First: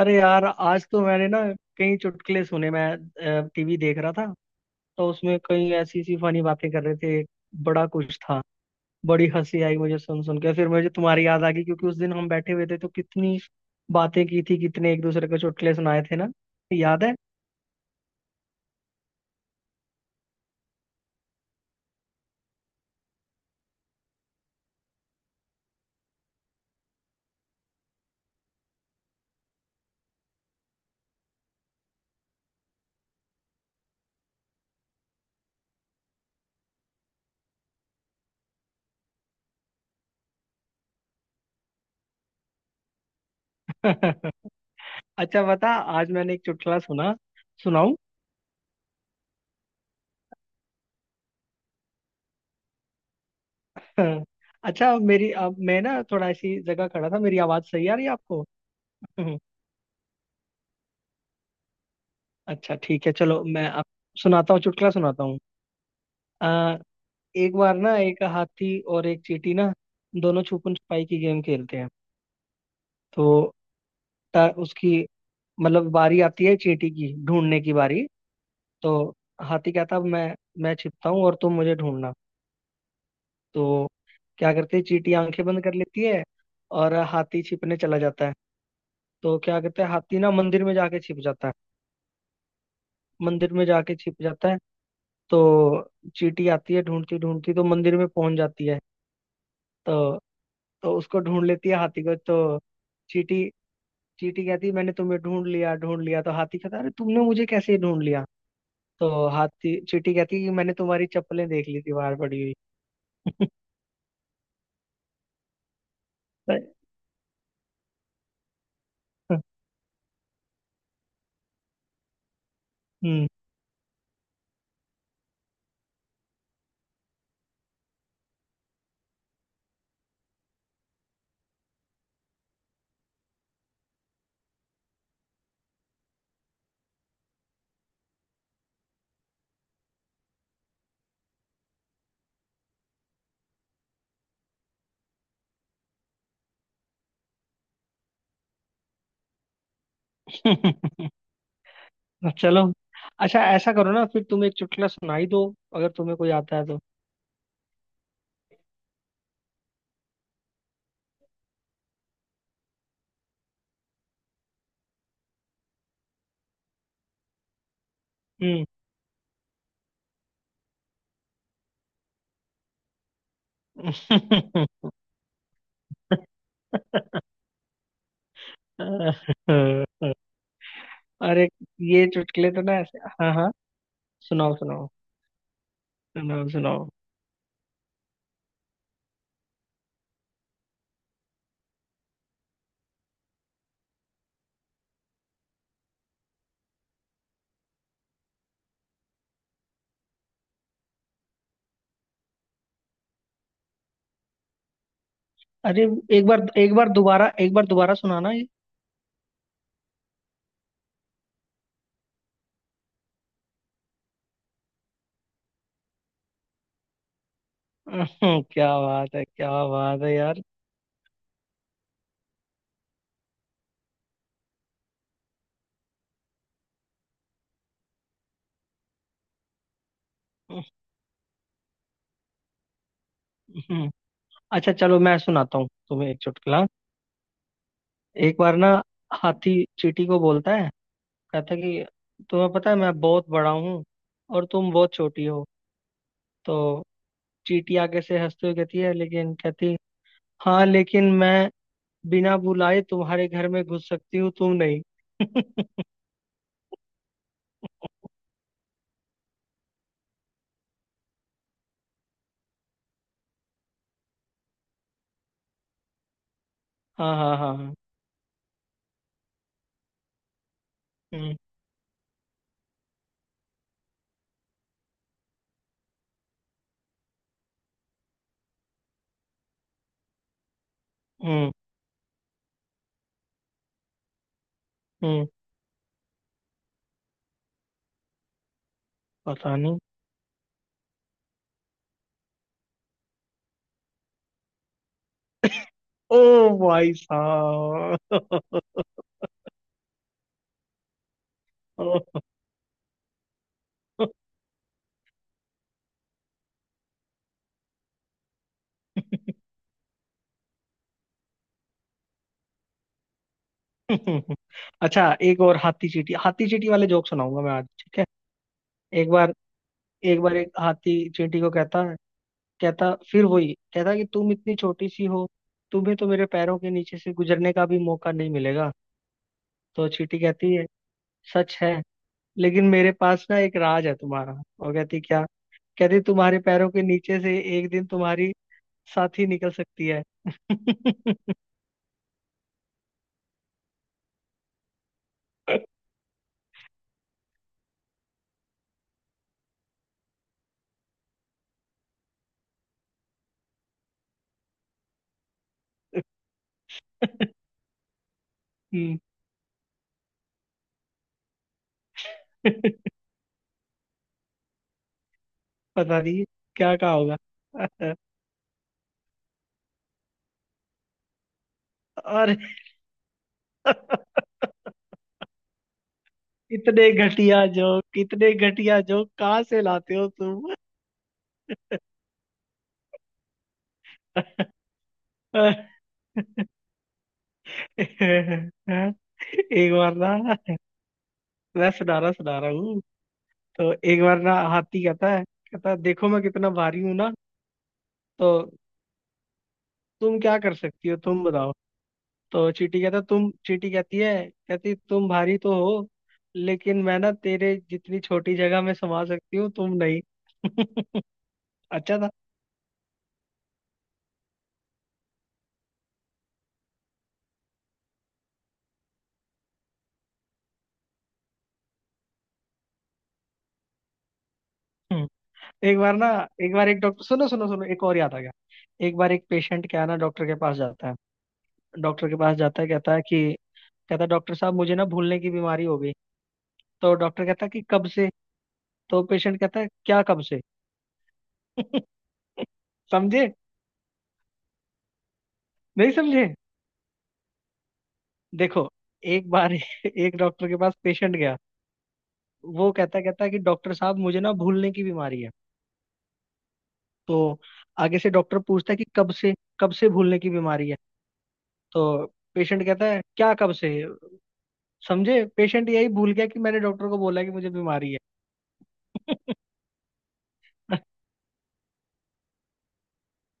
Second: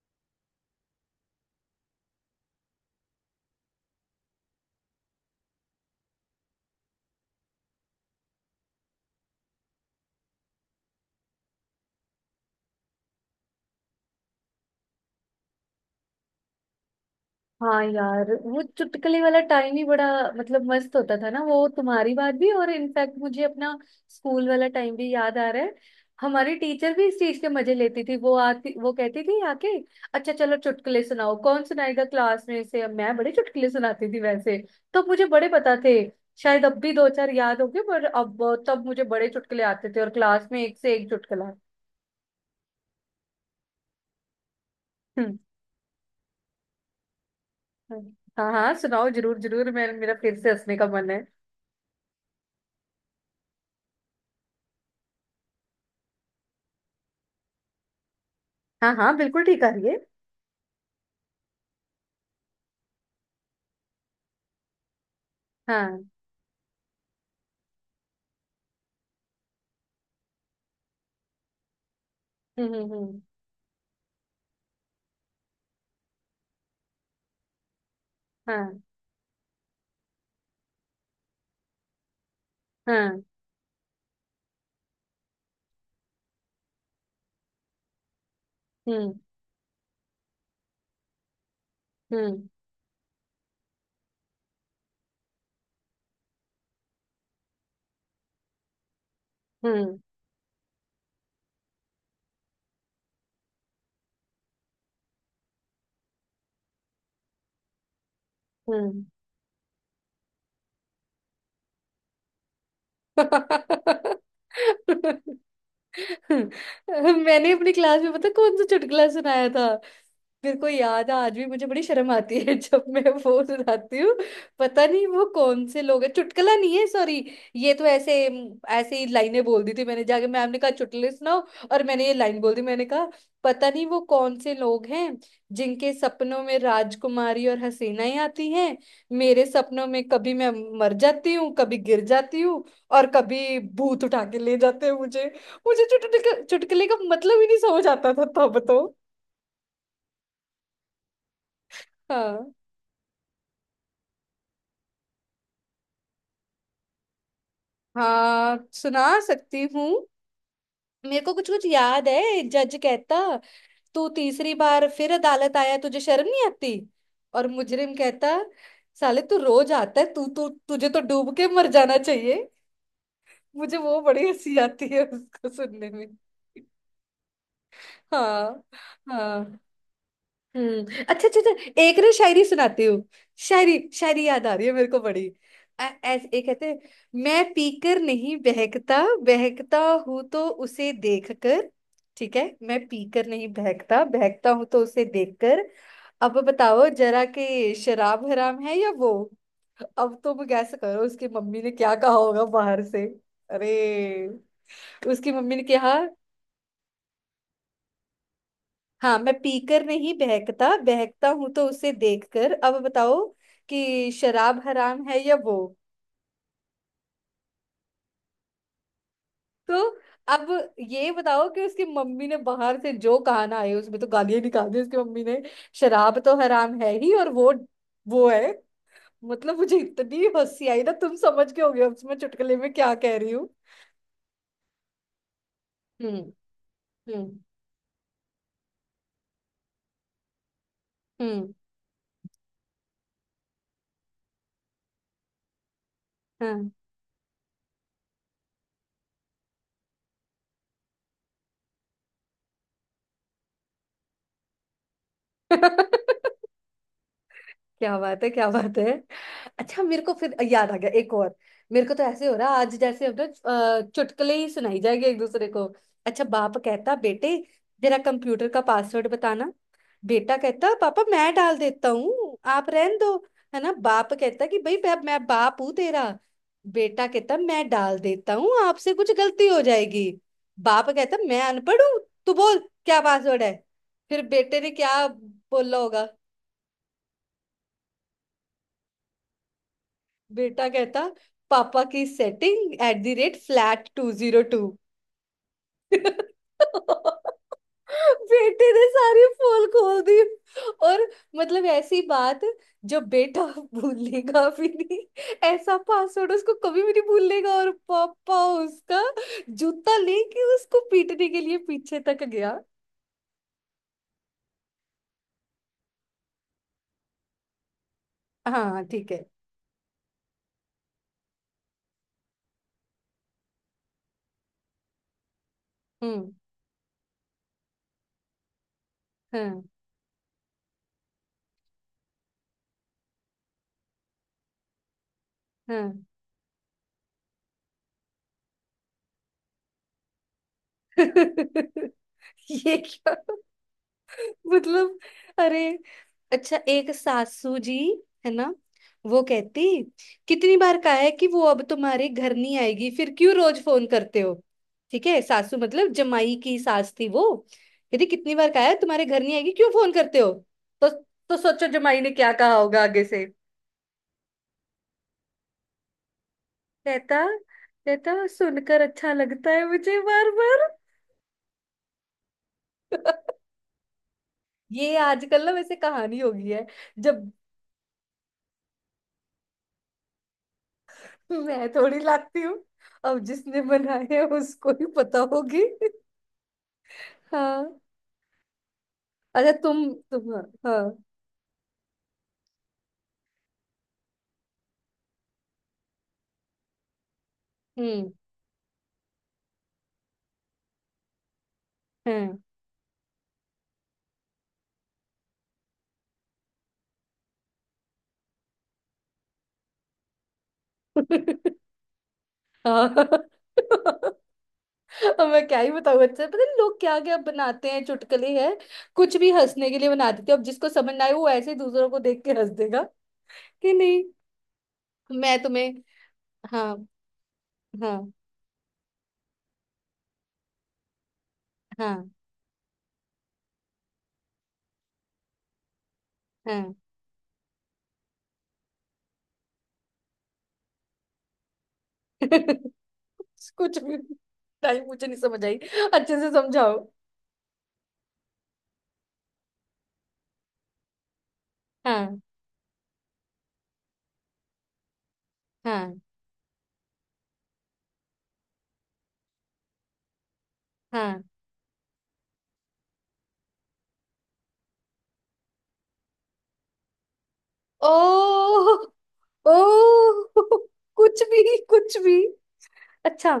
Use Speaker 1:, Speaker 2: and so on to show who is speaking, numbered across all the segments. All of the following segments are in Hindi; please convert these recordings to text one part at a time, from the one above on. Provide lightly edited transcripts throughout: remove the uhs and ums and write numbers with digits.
Speaker 1: अरे यार, आज तो मैंने ना कई चुटकुले सुने। मैं टीवी देख रहा था तो उसमें कई ऐसी सी फनी बातें कर रहे थे, बड़ा कुछ था। बड़ी हंसी आई मुझे सुन सुन के। फिर मुझे तुम्हारी याद आ गई क्योंकि उस दिन हम बैठे हुए थे तो कितनी बातें की थी, कितने एक दूसरे को चुटकुले सुनाए थे ना, याद है?
Speaker 2: हाँ यार, वो चुटकुले वाला टाइम ही बड़ा मस्त होता था ना। वो तुम्हारी बात भी, और इनफैक्ट मुझे अपना स्कूल वाला टाइम भी याद आ रहा है। हमारी टीचर भी इस चीज के मजे लेती थी। वो आती, वो कहती थी आके, अच्छा चलो चुटकुले सुनाओ, कौन सुनाएगा क्लास में से। अब मैं बड़े चुटकुले सुनाती थी वैसे, तो मुझे बड़े पता थे। शायद अब भी दो चार याद होंगे, पर अब तब मुझे बड़े चुटकुले आते थे, और क्लास में एक से एक चुटकुला। हम्म
Speaker 1: अच्छा बता, आज मैंने एक चुटकुला सुना, सुनाऊं?
Speaker 2: हम्म। हाँ हाँ, सुनाओ, जरूर जरूर। मैं मेरा फिर से हंसने का मन है।
Speaker 1: अच्छा मेरी, अब मैं ना थोड़ा ऐसी जगह खड़ा था, मेरी आवाज सही आ रही है आपको?
Speaker 2: हाँ हाँ, बिल्कुल ठीक आ रही है।
Speaker 1: अच्छा ठीक है, चलो मैं अब सुनाता हूँ चुटकुला, सुनाता
Speaker 2: हाँ। हम्म।
Speaker 1: हूँ। एक बार ना एक हाथी और एक चींटी ना दोनों छुपन छुपाई की गेम खेलते हैं।
Speaker 2: हम्म।
Speaker 1: तो उसकी मतलब बारी आती है, चींटी की ढूंढने की बारी।
Speaker 2: हाँ
Speaker 1: तो हाथी कहता है मैं छिपता हूँ और तुम मुझे ढूंढना।
Speaker 2: हाँ।
Speaker 1: तो क्या करते हैं, चींटी आंखें बंद कर लेती है और हाथी छिपने चला जाता है।
Speaker 2: हम्म
Speaker 1: तो क्या करते हैं, हाथी ना मंदिर में जाके छिप जाता है,
Speaker 2: हम्म।
Speaker 1: मंदिर में जाके छिप जाता है। तो चींटी आती है ढूंढती ढूंढती तो मंदिर में पहुंच जाती है।
Speaker 2: हम्म
Speaker 1: तो तो उसको ढूंढ लेती है, हाथी को। तो चींटी चींटी कहती मैंने तुम्हें ढूंढ लिया, ढूंढ लिया। तो हाथी कहता अरे तुमने मुझे कैसे ढूंढ लिया?
Speaker 2: हम्म।
Speaker 1: तो हाथी चींटी कहती कि मैंने तुम्हारी चप्पलें देख ली थी बाहर पड़ी हुई। तो-
Speaker 2: मैंने अपनी क्लास में पता कौन सा चुटकुला सुनाया था। मेरे को याद है, आज भी मुझे बड़ी शर्म आती है जब मैं
Speaker 1: हम्म।
Speaker 2: वो सुनाती हूँ। पता नहीं वो कौन से लोग हैं। चुटकुला नहीं है, सॉरी। ये तो ऐसे, ऐसे ही लाइनें बोल दी थी मैंने जाके। मैम ने कहा चुटकुले सुनाओ, और मैंने ये लाइन बोल दी। मैंने कहा, पता नहीं वो कौन से लोग हैं जिनके सपनों में राजकुमारी और हसीनाएं आती हैं। मेरे सपनों में कभी मैं मर जाती हूँ, कभी गिर जाती हूँ, और कभी भूत उठा के ले जाते हैं मुझे। मुझे चुटकुले चुटकुले का मतलब ही नहीं समझ आता था तब तो। हाँ।
Speaker 1: चलो अच्छा ऐसा करो ना, फिर तुम एक चुटकुला सुनाई दो, अगर तुम्हें कोई आता है तो।
Speaker 2: हाँ, सुना सकती हूँ। मेरे को कुछ कुछ याद है। जज कहता, तू तीसरी बार फिर अदालत आया, तुझे शर्म नहीं आती? और मुजरिम कहता,
Speaker 1: हम्म।
Speaker 2: साले तू रोज आता है, तू तू तुझे तो डूब के मर जाना चाहिए। मुझे वो बड़ी हंसी आती है उसको सुनने में। हाँ। हाँ। हम्म। अच्छा अच्छा
Speaker 1: अरे
Speaker 2: अच्छा, एक
Speaker 1: ये
Speaker 2: ना शायरी
Speaker 1: चुटकुले तो ना
Speaker 2: सुनाती
Speaker 1: ऐसे,
Speaker 2: हूँ।
Speaker 1: हाँ हाँ,
Speaker 2: शायरी, शायरी याद आ
Speaker 1: सुनाओ
Speaker 2: रही है मेरे
Speaker 1: सुनाओ,
Speaker 2: को बड़ी। ऐ- ऐस एक
Speaker 1: सुनाओ
Speaker 2: कहते हैं,
Speaker 1: सुनाओ।
Speaker 2: मैं पीकर नहीं बहकता, बहकता हूं तो उसे देखकर। ठीक है। मैं पीकर नहीं बहकता, बहकता हूं तो उसे देखकर। अब बताओ जरा कि शराब हराम है या वो। अब तुम गैस करो, उसकी मम्मी ने क्या कहा होगा बाहर से। अरे, उसकी मम्मी ने
Speaker 1: अरे
Speaker 2: कहा।
Speaker 1: एक बार, एक बार दोबारा सुनाना।
Speaker 2: हाँ, मैं पीकर नहीं बहकता, बहकता हूं तो उसे देखकर। अब बताओ कि शराब हराम है या वो।
Speaker 1: क्या बात है, क्या
Speaker 2: तो
Speaker 1: बात है यार।
Speaker 2: अब ये बताओ कि उसकी मम्मी ने बाहर से जो कहा ना, आए उसमें तो गालियां निकाल दी उसकी मम्मी ने। शराब तो हराम है ही, और वो है। मतलब मुझे इतनी हंसी आई ना, तुम समझ के होगे अब मैं चुटकुले में क्या कह रही हूँ।
Speaker 1: हम्म, अच्छा चलो मैं सुनाता हूँ तुम्हें एक
Speaker 2: हम्म।
Speaker 1: चुटकुला।
Speaker 2: हम्म।
Speaker 1: एक बार ना हाथी चींटी को बोलता है,
Speaker 2: हम्म।
Speaker 1: कहता है कि तुम्हें पता है मैं बहुत बड़ा हूँ और तुम बहुत छोटी हो। तो चींटी आगे से हंसते हुए कहती है, लेकिन कहती हाँ लेकिन मैं बिना बुलाए तुम्हारे घर में घुस सकती हूँ, तुम नहीं।
Speaker 2: हाँ क्या बात है, क्या बात है। अच्छा, मेरे को फिर याद आ गया एक और। मेरे को तो ऐसे हो रहा है, आज जैसे हम ना चुटकुले ही सुनाई जाएंगे एक दूसरे को। अच्छा, बाप कहता,
Speaker 1: हाँ
Speaker 2: बेटे
Speaker 1: हाँ हाँ हाँ।
Speaker 2: जरा कंप्यूटर का पासवर्ड बताना। बेटा कहता, पापा मैं
Speaker 1: हम्म
Speaker 2: डाल देता हूँ, आप रहन दो। है ना। बाप कहता कि भाई मैं बाप हूँ तेरा। बेटा कहता, मैं डाल देता हूँ, आपसे कुछ गलती हो जाएगी। बाप कहता, मैं
Speaker 1: हम्म
Speaker 2: अनपढ़ हूँ, तू बोल क्या पासवर्ड है। फिर बेटे ने क्या
Speaker 1: हम्म।
Speaker 2: बोला होगा?
Speaker 1: पता नहीं।
Speaker 2: बेटा कहता, पापा की सेटिंग @flat202।
Speaker 1: ओ भाई
Speaker 2: बेटे ने सारी पोल खोल दी। और मतलब ऐसी
Speaker 1: साहब।
Speaker 2: बात, जो बेटा भूलेगा भी नहीं। ऐसा पासवर्ड उसको कभी भी नहीं भूलेगा। और पापा उसका जूता लेके उसको पीटने के लिए पीछे तक गया।
Speaker 1: अच्छा एक और हाथी चींटी, हाथी चींटी वाले जोक सुनाऊंगा मैं आज, ठीक है?
Speaker 2: हाँ
Speaker 1: एक
Speaker 2: ठीक है।
Speaker 1: बार एक बार एक हाथी चींटी को कहता, कहता फिर वही, कहता कि तुम इतनी छोटी सी हो, तुम्हें तो मेरे
Speaker 2: हम्म।
Speaker 1: पैरों के नीचे से गुजरने का भी मौका नहीं मिलेगा।
Speaker 2: हाँ।
Speaker 1: तो चींटी कहती है सच है, लेकिन मेरे पास ना एक राज है तुम्हारा। और कहती क्या,
Speaker 2: हाँ
Speaker 1: कहती तुम्हारे पैरों के नीचे से एक दिन तुम्हारी साथी निकल सकती है।
Speaker 2: ये क्या? मतलब? अरे। अच्छा, एक सासू जी है ना, वो कहती, कितनी बार कहा है कि वो अब तुम्हारे घर नहीं आएगी, फिर क्यों रोज फोन करते हो। ठीक है, सासू मतलब जमाई की सास थी वो। कहती, कितनी बार कहा है
Speaker 1: हम्म,
Speaker 2: तुम्हारे घर नहीं आएगी, क्यों फोन करते हो। तो तो सोचो जमाई ने क्या कहा होगा आगे से।
Speaker 1: पता नहीं क्या कहा होगा।
Speaker 2: कहता कहता सुनकर अच्छा लगता है मुझे, बार बार।
Speaker 1: और
Speaker 2: ये आजकल ना वैसे कहानी हो गई है।
Speaker 1: इतने
Speaker 2: जब
Speaker 1: घटिया जोक, कितने घटिया जोक कहाँ से लाते हो तुम?
Speaker 2: मैं थोड़ी लाती हूँ, अब जिसने बनाए हैं उसको ही पता होगी। हाँ। अच्छा
Speaker 1: एक
Speaker 2: तुम
Speaker 1: बार
Speaker 2: तुम
Speaker 1: ना,
Speaker 2: हाँ हाँ।
Speaker 1: मैं सुना रहा हूँ। तो एक बार ना हाथी कहता है, कहता है देखो मैं कितना भारी हूँ ना,
Speaker 2: हम्म।
Speaker 1: तो तुम क्या कर सकती हो तुम बताओ।
Speaker 2: हाँ
Speaker 1: तो चींटी कहती है, कहती तुम भारी तो हो, लेकिन मैं ना तेरे जितनी छोटी जगह में समा सकती हूँ, तुम नहीं। अच्छा
Speaker 2: हाँ। अब मैं क्या ही बताऊँ। अच्छा, पता नहीं लोग क्या क्या बनाते हैं चुटकुले हैं, कुछ भी हंसने के लिए बना देते हैं। अब जिसको समझ ना आए वो ऐसे ही दूसरों को देख के हंस देगा कि नहीं।
Speaker 1: था।
Speaker 2: मैं तुम्हें।
Speaker 1: एक बार ना, एक बार
Speaker 2: हाँ
Speaker 1: एक डॉक्टर, सुनो सुनो सुनो, एक और
Speaker 2: हाँ।
Speaker 1: याद आ गया। एक बार एक पेशेंट क्या है ना, डॉक्टर के पास जाता है, डॉक्टर
Speaker 2: हाँ
Speaker 1: के पास जाता है, कहता है कि, कहता है डॉक्टर साहब मुझे ना भूलने की बीमारी हो गई।
Speaker 2: हाँ
Speaker 1: तो डॉक्टर कहता है कि कब से? तो पेशेंट कहता है क्या कब से? समझे?
Speaker 2: कुछ भी, टाइम मुझे नहीं समझ आई।
Speaker 1: नहीं
Speaker 2: अच्छे
Speaker 1: समझे?
Speaker 2: से समझाओ।
Speaker 1: देखो, एक बार एक डॉक्टर के पास पेशेंट गया।
Speaker 2: हाँ।
Speaker 1: वो कहता कहता है कि डॉक्टर साहब मुझे ना भूलने की बीमारी है।
Speaker 2: हाँ।
Speaker 1: तो आगे से डॉक्टर पूछता है कि कब से, कब से भूलने की बीमारी है?
Speaker 2: हाँ।
Speaker 1: तो पेशेंट कहता है क्या कब से? समझे, पेशेंट यही भूल गया कि मैंने डॉक्टर को बोला कि मुझे
Speaker 2: ओ।
Speaker 1: बीमारी है।
Speaker 2: ओ कुछ भी, कुछ भी। अच्छा,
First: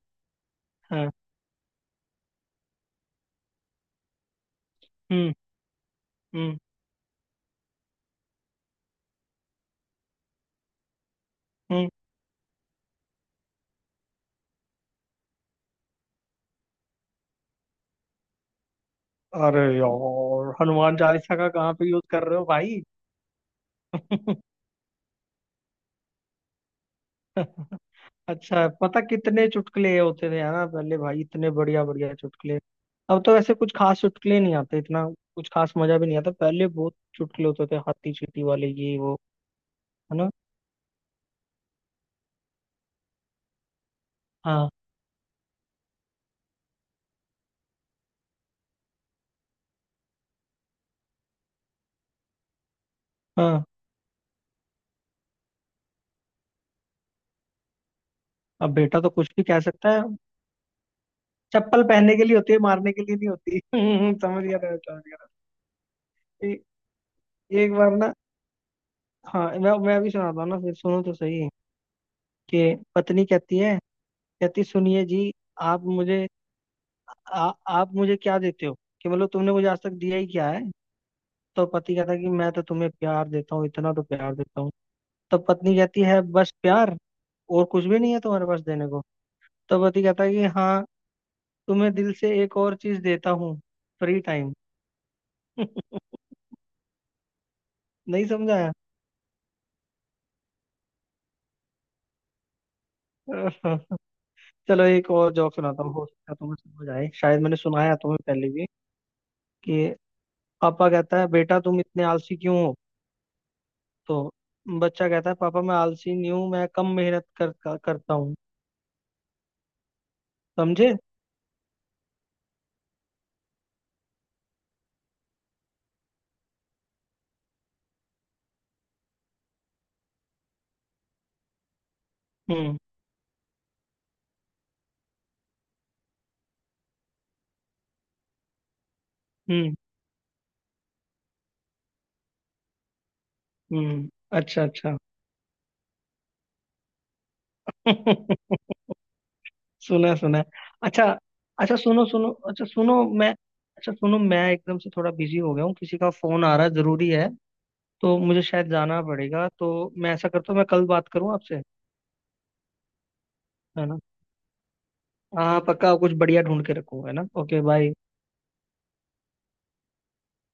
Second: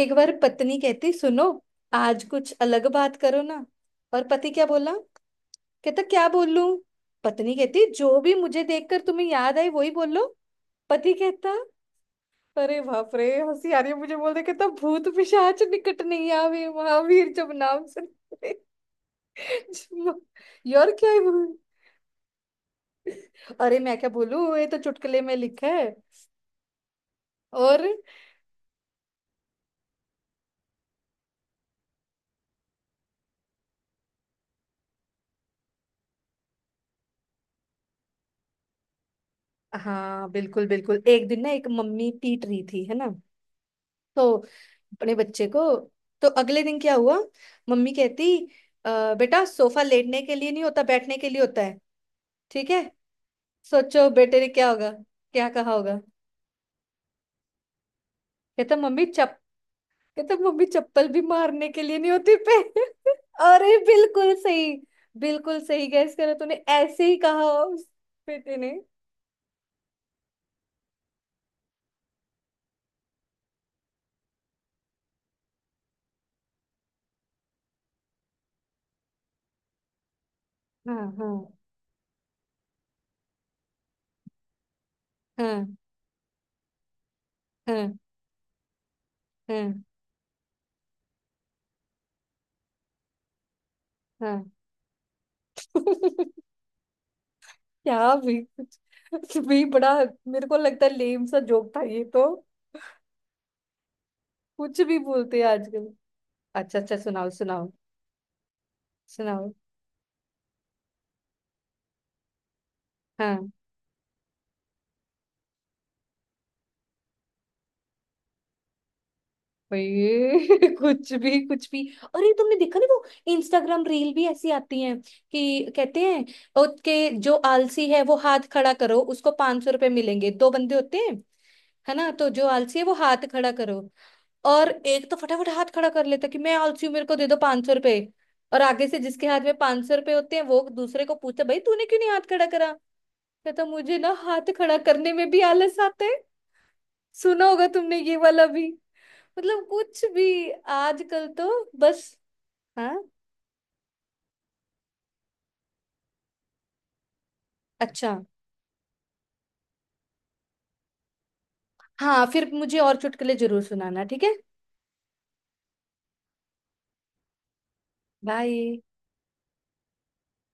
Speaker 2: एक बार पत्नी
Speaker 1: हाँ।
Speaker 2: कहती, सुनो, आज कुछ अलग बात करो ना। और पति क्या बोला?
Speaker 1: हम्म
Speaker 2: कहता, क्या
Speaker 1: हम्म
Speaker 2: बोलूं? पत्नी कहती, जो भी मुझे देखकर तुम्हें याद आई वही बोलो। पति कहता,
Speaker 1: हम्म।
Speaker 2: अरे बाप रे, हंसी आ रही है मुझे। बोल रहे, कहता, भूत पिशाच निकट नहीं आवे, महावीर जब नाम सुनते।
Speaker 1: अरे यार
Speaker 2: यार
Speaker 1: हनुमान
Speaker 2: क्या ही
Speaker 1: चालीसा का
Speaker 2: बोलूं?
Speaker 1: कहाँ पे यूज कर रहे हो भाई?
Speaker 2: अरे मैं क्या बोलूं, ये तो चुटकुले में लिखा है। और
Speaker 1: अच्छा पता कितने चुटकुले ये होते थे, है ना, पहले भाई इतने बढ़िया बढ़िया चुटकुले। अब तो वैसे कुछ खास चुटकुले नहीं आते, इतना कुछ खास मजा भी नहीं आता। पहले बहुत चुटकुले होते थे, हाथी चींटी वाले, ये वो, है
Speaker 2: हाँ,
Speaker 1: ना।
Speaker 2: बिल्कुल बिल्कुल। एक दिन ना एक मम्मी पीट रही थी है ना, तो
Speaker 1: हाँ
Speaker 2: अपने बच्चे को। तो अगले दिन क्या हुआ, मम्मी कहती, बेटा सोफा लेटने के लिए नहीं होता, बैठने के लिए होता है, ठीक है।"
Speaker 1: हाँ,
Speaker 2: सोचो बेटे ने क्या होगा, क्या कहा होगा?
Speaker 1: अब
Speaker 2: कहता
Speaker 1: बेटा
Speaker 2: मम्मी
Speaker 1: तो कुछ
Speaker 2: चप
Speaker 1: भी कह सकता है।
Speaker 2: कहता, मम्मी चप्पल भी मारने के
Speaker 1: चप्पल
Speaker 2: लिए नहीं
Speaker 1: पहनने के
Speaker 2: होती
Speaker 1: लिए होती
Speaker 2: पे।
Speaker 1: है, मारने के लिए नहीं होती।
Speaker 2: अरे बिल्कुल
Speaker 1: समझ गया
Speaker 2: सही।
Speaker 1: था।
Speaker 2: बिल्कुल सही, गैस करो, तूने
Speaker 1: ए,
Speaker 2: ऐसे ही कहा
Speaker 1: एक
Speaker 2: उस
Speaker 1: बार ना,
Speaker 2: बेटे ने।
Speaker 1: हाँ मैं भी सुनाता हूँ ना, फिर सुनो तो सही, कि पत्नी कहती है, कहती सुनिए जी, आप मुझे आप मुझे क्या देते हो कि, मतलब तुमने मुझे आज तक दिया ही क्या है?
Speaker 2: हाँ हाँ
Speaker 1: तो पति कहता है कि मैं तो तुम्हें प्यार देता हूँ, इतना तो प्यार देता हूँ। तो
Speaker 2: हाँ
Speaker 1: पत्नी कहती है बस प्यार, और कुछ
Speaker 2: हाँ।
Speaker 1: भी नहीं है तुम्हारे पास देने को?
Speaker 2: हाँ
Speaker 1: तो पति कहता है कि हाँ, तुम्हें दिल से एक और चीज देता हूँ, फ्री
Speaker 2: हाँ
Speaker 1: टाइम।
Speaker 2: क्या
Speaker 1: नहीं
Speaker 2: भी,
Speaker 1: समझाया?
Speaker 2: कुछ भी बड़ा। मेरे को लगता है लेम सा जोक था ये तो। कुछ
Speaker 1: चलो
Speaker 2: भी
Speaker 1: एक और
Speaker 2: बोलते हैं
Speaker 1: जोक सुनाता
Speaker 2: आजकल।
Speaker 1: हूँ, हो सकता है तुम्हें
Speaker 2: अच्छा
Speaker 1: समझ
Speaker 2: अच्छा,
Speaker 1: आए,
Speaker 2: सुनाओ
Speaker 1: शायद मैंने
Speaker 2: सुनाओ
Speaker 1: सुनाया तुम्हें पहले भी
Speaker 2: सुनाओ।
Speaker 1: कि पापा कहता है बेटा तुम इतने आलसी क्यों हो?
Speaker 2: हाँ।
Speaker 1: तो बच्चा कहता है पापा मैं आलसी नहीं हूँ, मैं कम मेहनत कर, कर, करता हूँ।
Speaker 2: ये
Speaker 1: समझे?
Speaker 2: कुछ भी कुछ भी। अरे तुमने देखा नहीं वो इंस्टाग्राम रील भी ऐसी आती हैं कि कहते हैं, उसके, जो आलसी है वो हाथ खड़ा करो, उसको 500 रुपए मिलेंगे। दो बंदे होते हैं है ना, तो जो
Speaker 1: हम्म
Speaker 2: आलसी है वो हाथ खड़ा करो। और एक तो फटाफट हाथ खड़ा कर लेता कि मैं आलसी हूँ, मेरे को दे दो 500 रुपए। और आगे से जिसके हाथ में
Speaker 1: हम्म
Speaker 2: 500 रुपए होते हैं वो दूसरे को पूछता, भाई तूने क्यों नहीं हाथ खड़ा करा। कहता, मुझे
Speaker 1: हम्म।
Speaker 2: ना हाथ
Speaker 1: अच्छा
Speaker 2: खड़ा
Speaker 1: अच्छा।
Speaker 2: करने में भी आलस आता है। सुना होगा तुमने ये वाला भी। मतलब कुछ
Speaker 1: सुना है, सुना है।
Speaker 2: भी।
Speaker 1: अच्छा,
Speaker 2: आजकल तो।
Speaker 1: अच्छा सुनो
Speaker 2: बस।
Speaker 1: सुनो अच्छा
Speaker 2: हाँ।
Speaker 1: सुनो मैं अच्छा सुनो, मैं एकदम से थोड़ा बिजी हो गया हूँ, किसी का फोन आ रहा है, जरूरी है।
Speaker 2: अच्छा।
Speaker 1: तो मुझे शायद जाना पड़ेगा, तो मैं ऐसा करता हूँ मैं कल बात करूँ आपसे,
Speaker 2: हाँ, फिर मुझे और चुटकुले जरूर
Speaker 1: है ना?
Speaker 2: सुनाना, ठीक है।
Speaker 1: हाँ पक्का, कुछ बढ़िया ढूंढ के रखूँ, है ना। Okay bye.
Speaker 2: बाय।